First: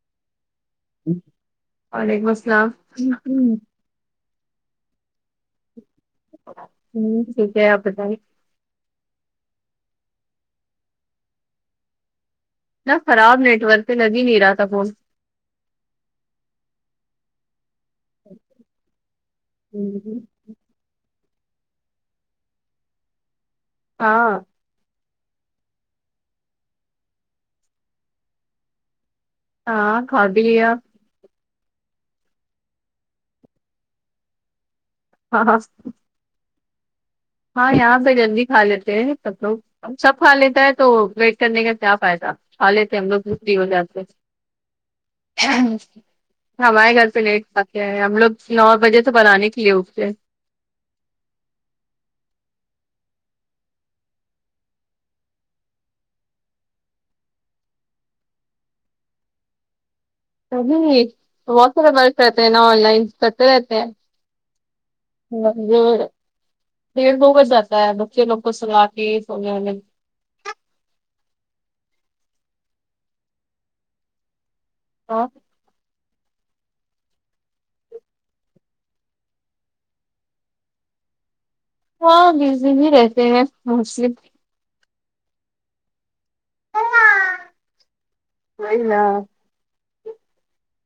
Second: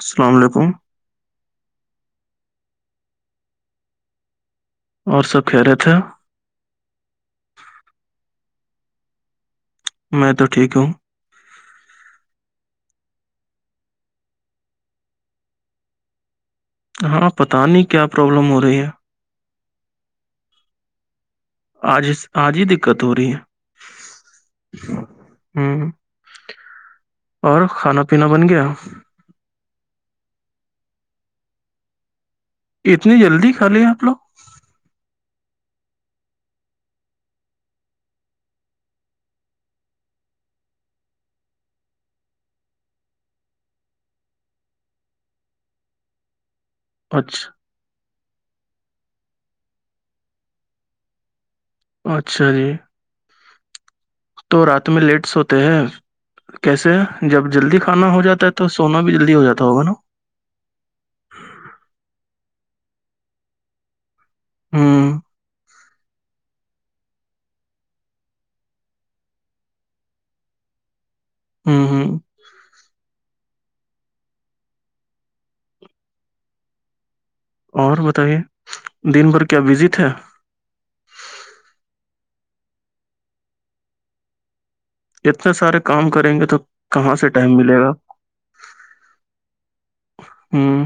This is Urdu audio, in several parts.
السلام علیکم وعلیکم السلام اور سب خیریت ہے ہوں ٹھیک ہے آپ بتائی میں تو ٹھیک ہوں اتنا خراب نیٹ ورک ہے لگ ہی نہیں رہا تھا فون ہاں پتا نہیں کیا پرابلم ہو رہی ہے [inaudible] آج آج ہی دقت ہو رہی ہے ہاں ہ اور کھانا پینا بن گیا ہاں کھا بھی لیا اتنی جلدی کھا لیا آپ لوگ ہاں ہاں ہاں یہاں پہ جلدی کھا لیتے ہیں سب لوگ سب کھا لیتا ہے تو ویٹ کرنے کا کیا فائدہ کھا لیتے ہم لوگ بھی فری ہو جاتے ہمارے گھر پہ لیٹ اچھا کھاتے ہے ہم لوگ نو بجے تو بنانے کے لیے اٹتے ہے اچھا جی تو رات میں لیٹ سوتے ہیں کیسے جب جلدی کھانا ہو جاتا ہے تو سونا بھی جلدی ہو جاتا ہوگا نا کزن ہی وہ سب برس رہتے ہیں نا آن لائن کرتے رہتے ہوں ہاں گوڈ ڈھیٹ دو بج جاتا ہے بچے لوگ سالا کے سونے ونے میں ہاں ہاں آ اور بتائیے دن بھر کیا بزی تھاے ہاں بزی بھی رہتے ہیں اتنے سارے کام کریں گے تو کہاں سے ٹائم ملے گا ہوئی نا ہوں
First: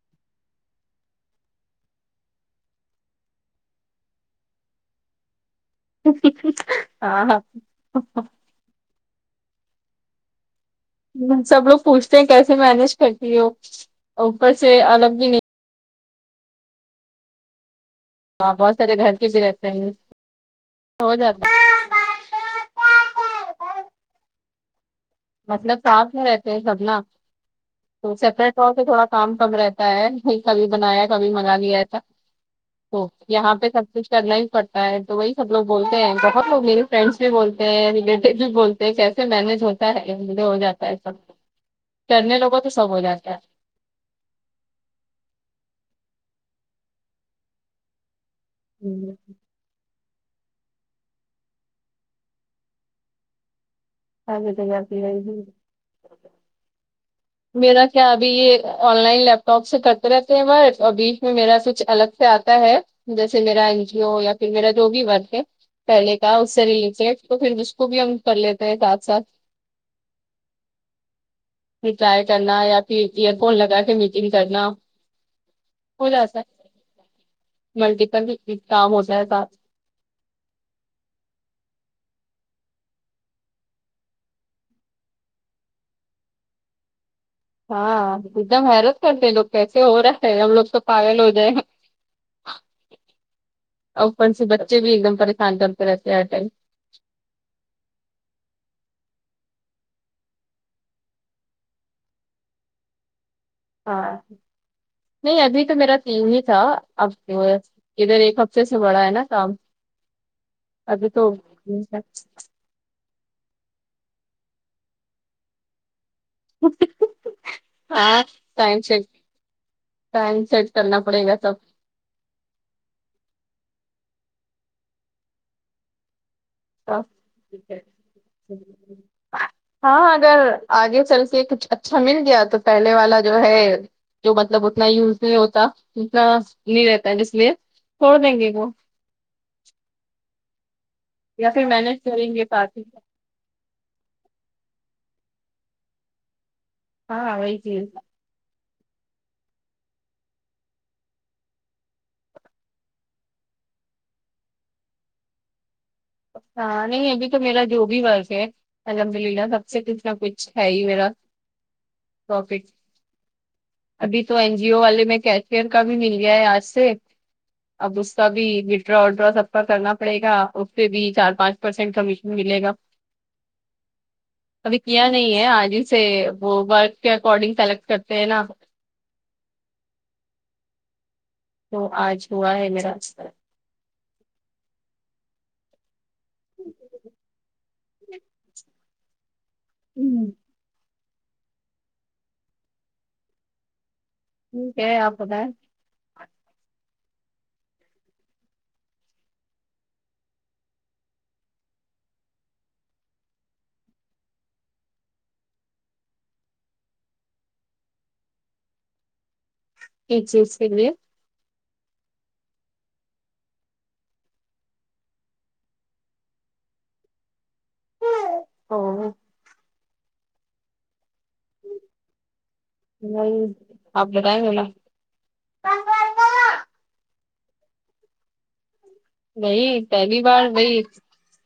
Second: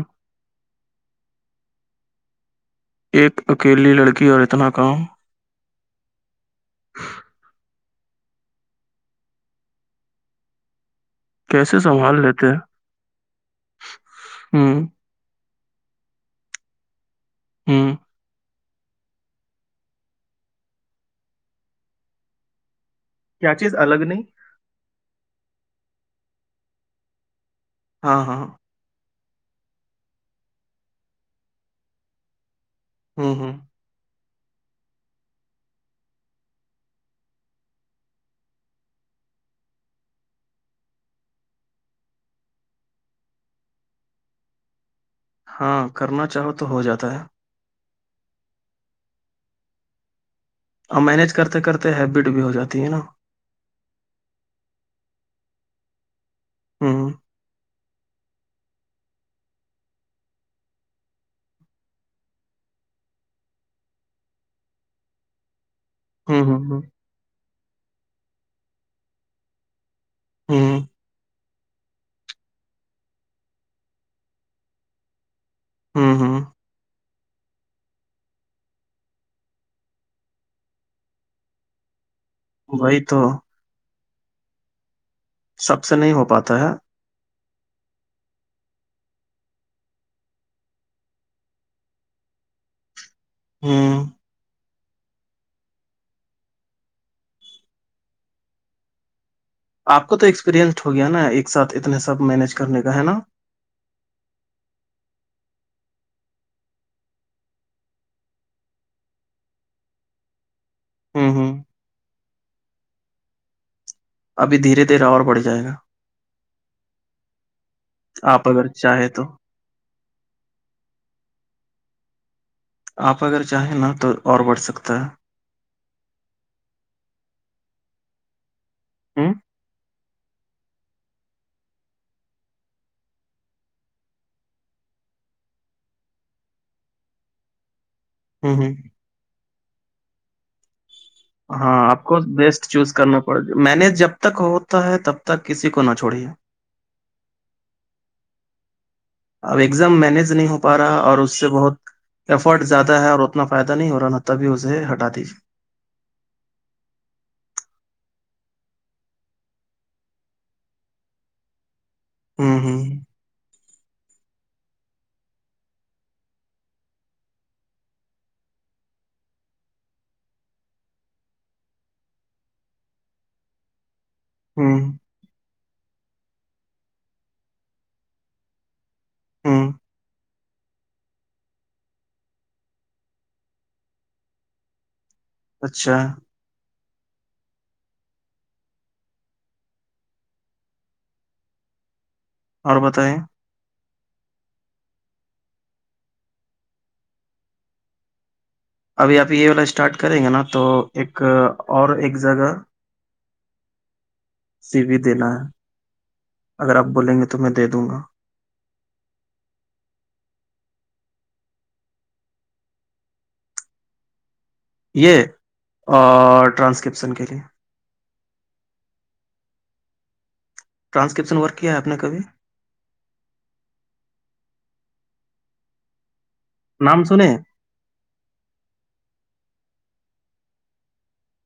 ایک اکیلی لڑکی اور اتنا کام ہاں ہاں سب لوگ کیسے پوچھتے سنبھال ہیں لیتے کیسے مینج کرتی ہو اوپر سے ہوں الگ بھی نہیں ہاں توپ بہت سارے گھر کے بھی رہتے ہیں ہو جاتا کیا چیز الگ نہیں مطلب صاف ہی رہتے ہیں سبنا تو ہاں ہاں سیپریٹ اور سے تھوڑا کام کم رہتا ہے ب کبھی بنایا کبھی منگا لیا تھا ا ہوں ہوں یہاں پہ سب کچھ کرنا بھی پڑتا ہے تو وہی سب لوگ بولتے ہیں بتوگ میے فرینڈس بھی بولتے ہیں ریلیٹیو بھی بولتے کیسے مینج ہوتا ہے مجھے ہو جاتا ہے سب کرنے لوگوں تو سب ہو جاتا ہے ہاں کرنا چاہو تو ہو جاتا ہے ہوں اور مینج کرتے کرتے ہیبٹ بھی ہو جاتی ہے نا آ بپ ہوں میرا کیا ابھی یہ آن لائن لیپ ٹاپ سے کرتے رہتے ہیں ب اور بیچ میں میرا سچھ الگ سے آتا ہے جیسے میرا این جی او یا پھر میرا جو بھی ورگ ہے پہلنے کا ہوں اس سے ہوں ہوں ریلیز ہے تو پھر ج کو بھی ہم کر لیتے ہیں ساتھ ساتھ ہوں رپلائی کرنا یا پھر ایئر فون لگا کے میٹنگ کرنا ہو ہوں جاتسا ہوں ہے ملٹیپل کام ہو جائے سات وہی تو سب سے نہیں ہو پاتا ہے ہاں ایک دم حیرت کرتے لوگ کیسے ہو رہا ہے ہم لوگ تو پاگل ہو جائےیں گ ہوں اوپن سے بچے بھی ایک دم پریشان چتے رہتے ہیں ہر ٹائم آپ کو تو ایکسپیریئنسڈ ہو گیا نا ایک ساتھ اتنے سب مینج کرنے کا ہے نا ہاں نہیں ابھی تو میرا تیو ہی تھا اب ادھر ایک ہفتے سے بڑا ہے نا کام ابھی تو ہوں ہوں ابھی دھیرے دھیرے اور بڑھ جائے گا ہاں آپ اگر ٹائم سیٹ چاہیں تو ٹائم سیٹ کرنا پڑے گا سب آپ اگر چاہیں نا تو اور بڑھ سکتا ہے ہ ہاں اگر آگے چل کے کچھ اچھا مل گیا تو پہلے والا جو ہے جو مطلب اتنا یوز نہیں ہوتا اتنا نہیں رہتا ہے جس لیے چھوڑ دیں گے ہ وہ ہ یا پھر ہاں مینج آپ کو کریں گے بیسٹ ساتھ ہی چوز کرنا میں نے جب تک ہوتا ہے تب تک کسی کو نہ چھوڑیے ہاں وہی چیز اب ایگزام مینج نہیں ہو پا رہا اور اس سے بہت ایفرٹ زیادہ ہے اور اتنا فائدہ نہیں ہو رہا نا تبھی اسے ہٹا دیجیے ہاں نہیں ابھی تو میرا جو بھی ورض ہے الحمد للہ سب سے کتنا کچھ ہے ہی میرا ہوں پرافٹ ہوں ابھی تو این جی او والے میں کیشمیر کا بھی مل گیا ہے آج سے اب اس کا بھی وتڈرا وڈرا سب کا کرنا پڑے گا بھی چار پانچ پرسینٹ کمیشن ملے گا ابھی ہوں کیا نہیں ہے آج ہی سے وہ ورک کے اکارڈنگ سلیکٹ کرتے ہیں نا ہوں تو آج ہوا ہے میرا اچھا [inaudible] [inaudible] اور بتائیے کیا آپ بتائیں ابھی ابھی یہ والا اسٹارٹ کریں گے نا تو ایک اور ایک جگہ سی وی دینا ہے اگر آپ بولیں گے تو میں دے دوں گا کس چیز کے لیے یہ ٹرانسکرپشن کے لیے اوو ٹرسکپشن ورک کیا ہے آپ نے کبھی نہیں آپ بتائیں گے نا نام سنے ہے وہی پہلی بار وہی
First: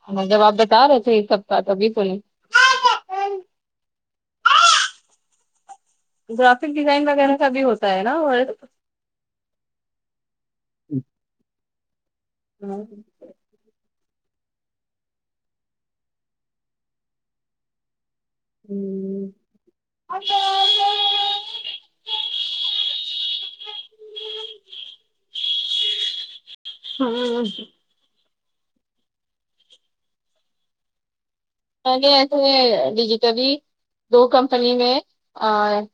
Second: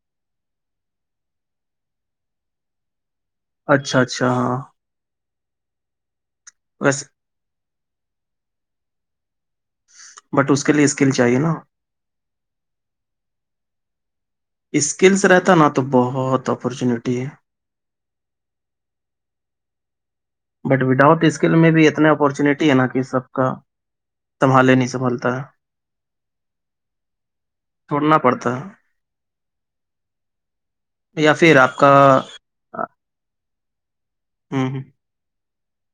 ہم جب آپ بتا رہے تھے اس سپ کا تبھی سنے اچھا اچھا ہاں گرافک ویسے ڈیزائن وغیرہ کا بھی ہوتا ہے نا بٹ اس کے لیے اسکل چاہیے نا ہمم اسکلس رہتا نا تو بہت اپارچونیٹی ہے ہمم بٹ وداؤٹ اسکل میں بھی اتنے اپورچونیٹی ہے نا کہ سب کا سنبھالے نہیں سنبھالتا ہے ہمم ڈونڈنا پڑتا ہے یا پھر آپ کا آگے ایسے ڈیجٹلی دو ہوں کمپنی ہوں میں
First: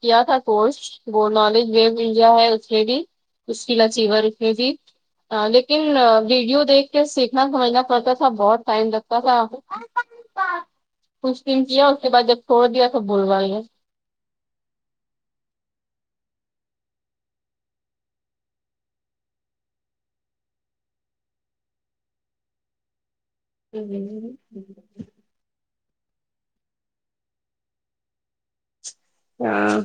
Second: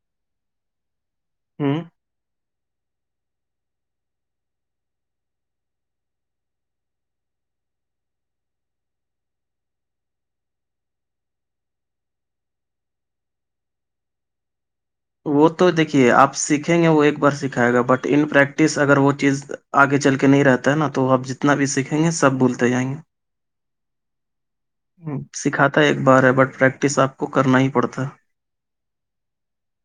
کیا تھا کورس وہ نالج ہوں گین [unintelligible] ہاں لیکن ویڈیو دیکھ کے سیکھنا سمجھنا پڑتا تھا بہت ٹائم لگتا تھا [inaudible] کچ ٹایم کیا اس کے بعد جب چھوڑ دیا سب بھول گیے وہ تو دیکھیے آپ سیکھیں گے وہ ایک بار سکھائے گا بٹ ان پریکٹس اگر وہ چیز آگے چل کے نہیں رہتا ہے نا تو آپ جتنا بھی سیکھیں گے سب بھولتے جائیں گے [inaudible] سکھاتا ہے ایک بار ہے بٹ پریکٹس آپ کو کرنا ہی پڑتا ہاں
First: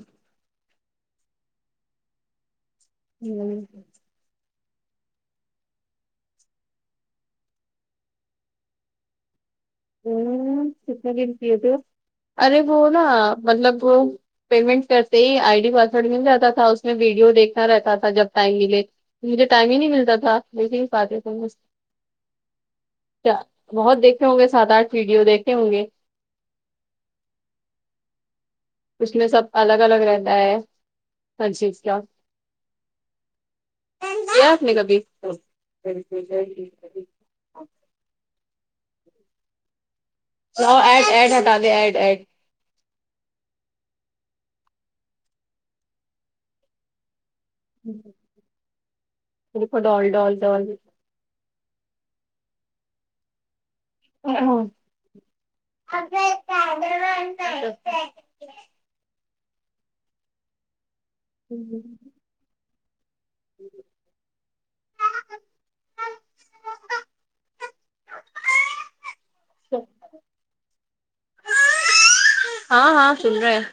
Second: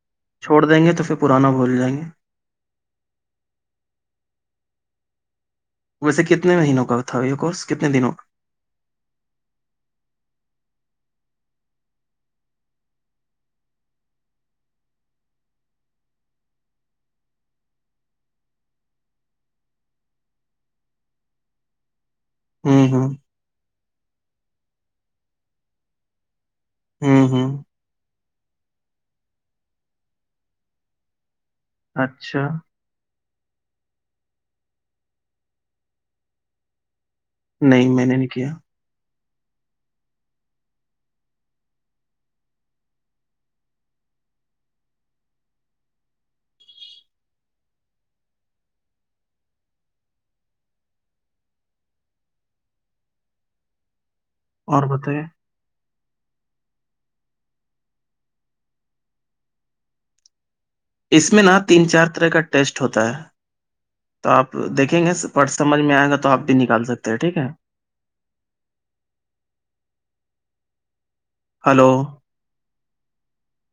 چھوڑ دیں گے تو پھر پرانا بھول جائیں گے ہوں ویسے کتنے مہینوں کا تھا یہ کورس کتنے دنوں کا ہوں کتنے دنتیے تھے ارے وہ نا مطلب [unintelligible] پیمنٹ کرتے ہی آئی ڈی پاسورڈ مل جاتا تھا اس میں ویڈیو دیکھنا رہتا تھا جب ٹائم ملے مجھے ٹائم ہی نہیں ملتا تھا دیکھ ہی نہیں پاتے ت مھ [unintelligible] کا ہوں ہوں بہت دیکھتے ہوں گے سات آٹھ ویڈیو دیکھتے ہوں گے ہاں ہاں [unintelligible] اس میں سب الگ الگ رہتا ہے ہاں جی اچھا کیا آپنے کبھی نہیں میں نے نہیں کیا [unintelligible] لؤ ایڈ ایڈ ہٹا دے ایڈ ایڈ دیکھو ڈال ڈال ڈال اور بتائیں ر [inaudible] اس میں نا تین چار طرح کا ٹیسٹ ہوتا ہے تو آپ دیکھیں گے پر سمجھ میں آئے گا تو آپ بھی نکال سکتے ہیں ٹھیک ہے اٹھ [unintelligible] ہلو ہاں ہاں سن رہے ہیں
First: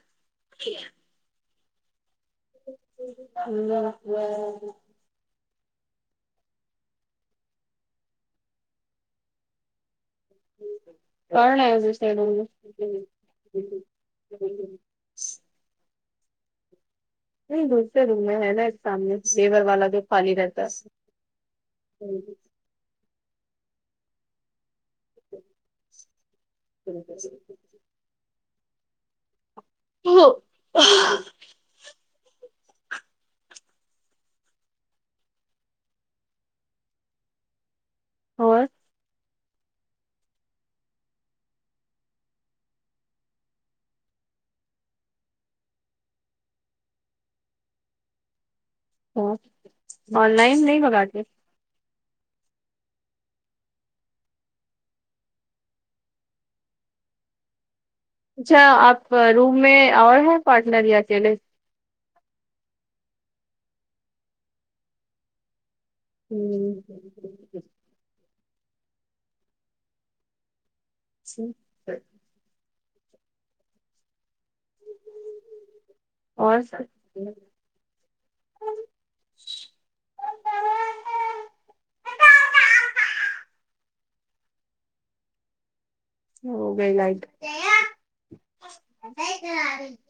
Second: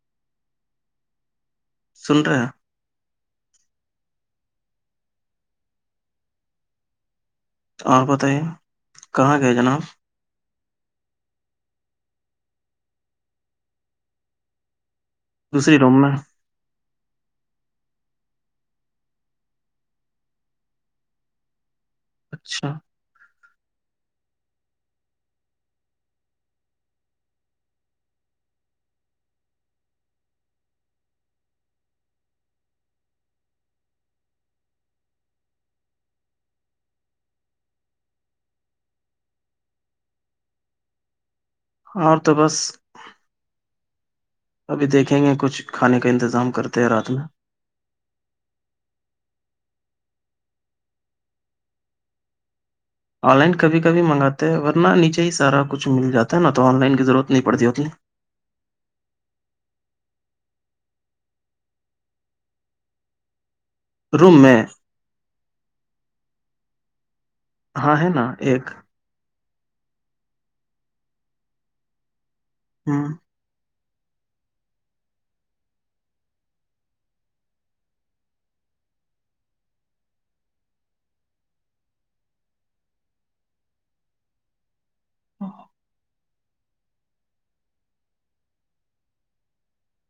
سن رہا [unintelligible] ب [inaudible] آپ بتائیے کہاں گئے جناب کرنا ہے ج سےڈ [inaudible] دوسری روم میں نہیں دوسرے روم میں ہے نا اس سامنے لیبر والا جو پانی رہتا ہے [unintelligible] اچھا ٹھیک [unintelligible] ہو [unintelligible] اور اور تو بس [unintelligible] ابھی دیکھیں گے کچھ کھانے کا انتظام کرتے ہیں رات میں ا آن لائن نہیں مگاتے آن لائن کبھی کبھی منگاتے ہیں اگر نا نیچے ہی سارا کچھ مل جاتا ہے نا تو آن لائن کی ضرورت نہیں پڑتی اتنی [unintelligible] اچھا آپ روم میں آئے ہیں پارٹنر یا اکیلے [unintelligible] روم میں ہوں [unintelligible] ہاں ہے نا ایک ج [inaudible] ہاں اور سب [unintelligible] ہاں [unintelligible] ہوگی لیٹ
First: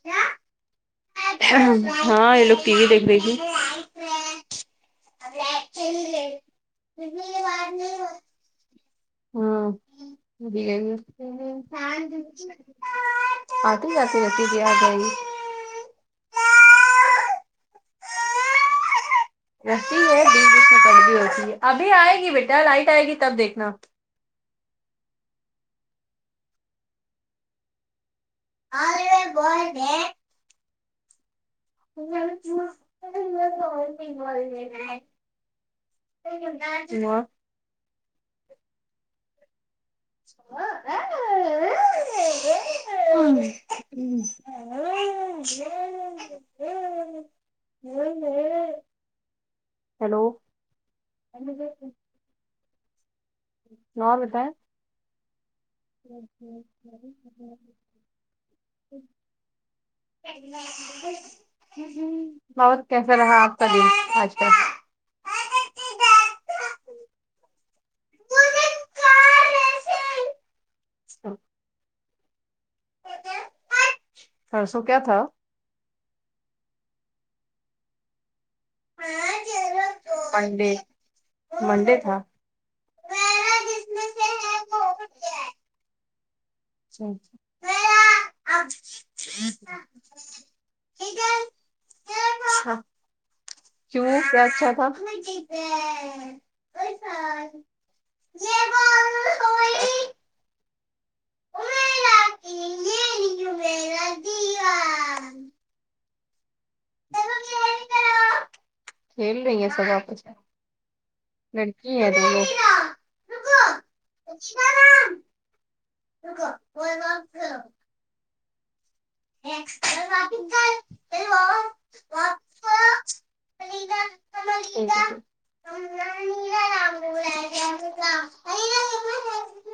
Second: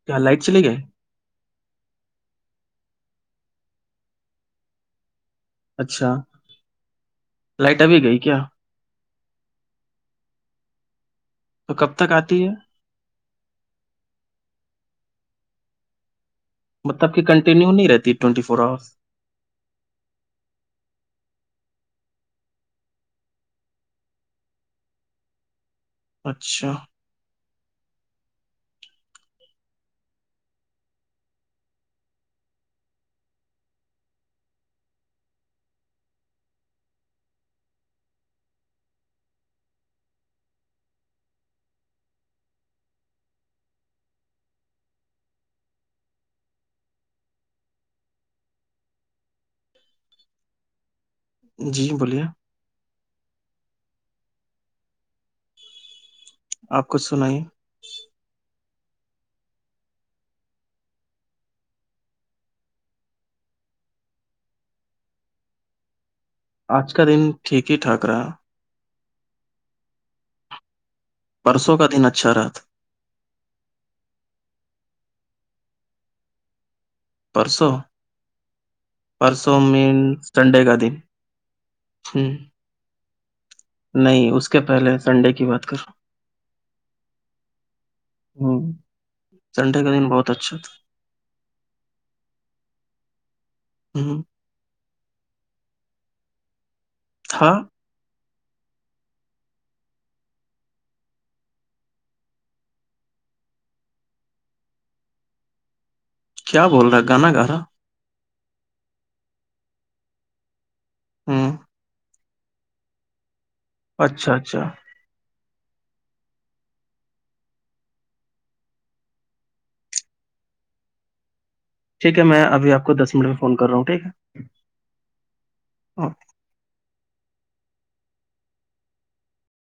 کیا لائٹ چلی گئے ہاں یہ لوگ ٹی وی دیکھ دھے اچھا [unintelligible] ل مار لائٹ نہیں ابھی گئی [inaudible] کیا ہاں [inaudible] تو کب تک آتی ہے آتی آاتتی رہتی اجےگئی مطلب کہ کنٹینیو نہیں رہتی ٹوینٹی فور آورس رہتی ہے بیچچ بیچھ میں کی ہوتی ہے ابھی آئے گی بیٹا لائٹ آئے گی تب دیکھنا اچھا آرو بول میں چ [inaudible] م [inaudible] ہ [inaudible] ہاں ہ [inaudible] [inaudible] ہیلو جی بولیے نود [inaudible] آپ کچھ سنائیے اچچ بت کیسا رہا آپ کا دن آج کل آج کا دن ٹھیک ہی ٹھاک رہا ہ پرسوں کا دن اچھا رہا پررسو کیا تھا پرسوں پرسوں میں سنڈے منڈے کا دن منڈے ہ تھا نہیں اس کے پہلے سنڈے کی بات کر اچھا ہوں ہوں، اچھا کا سنڈے دن بہت اچھا تھا کیوں ہوں کیا اچھا تھا تھا س جول کیا بول رہا ہے گانا گا رہا کھیل رہی ہیں سبا آپھ ہوں کی ہے اچھا اچھا تو گ کوئی گ خ سریے با ٹھیک ہے میں ابھی آپ کو دس منٹ میں فون کر رہا ہوں ٹھیک ہے اوکے ا نام جام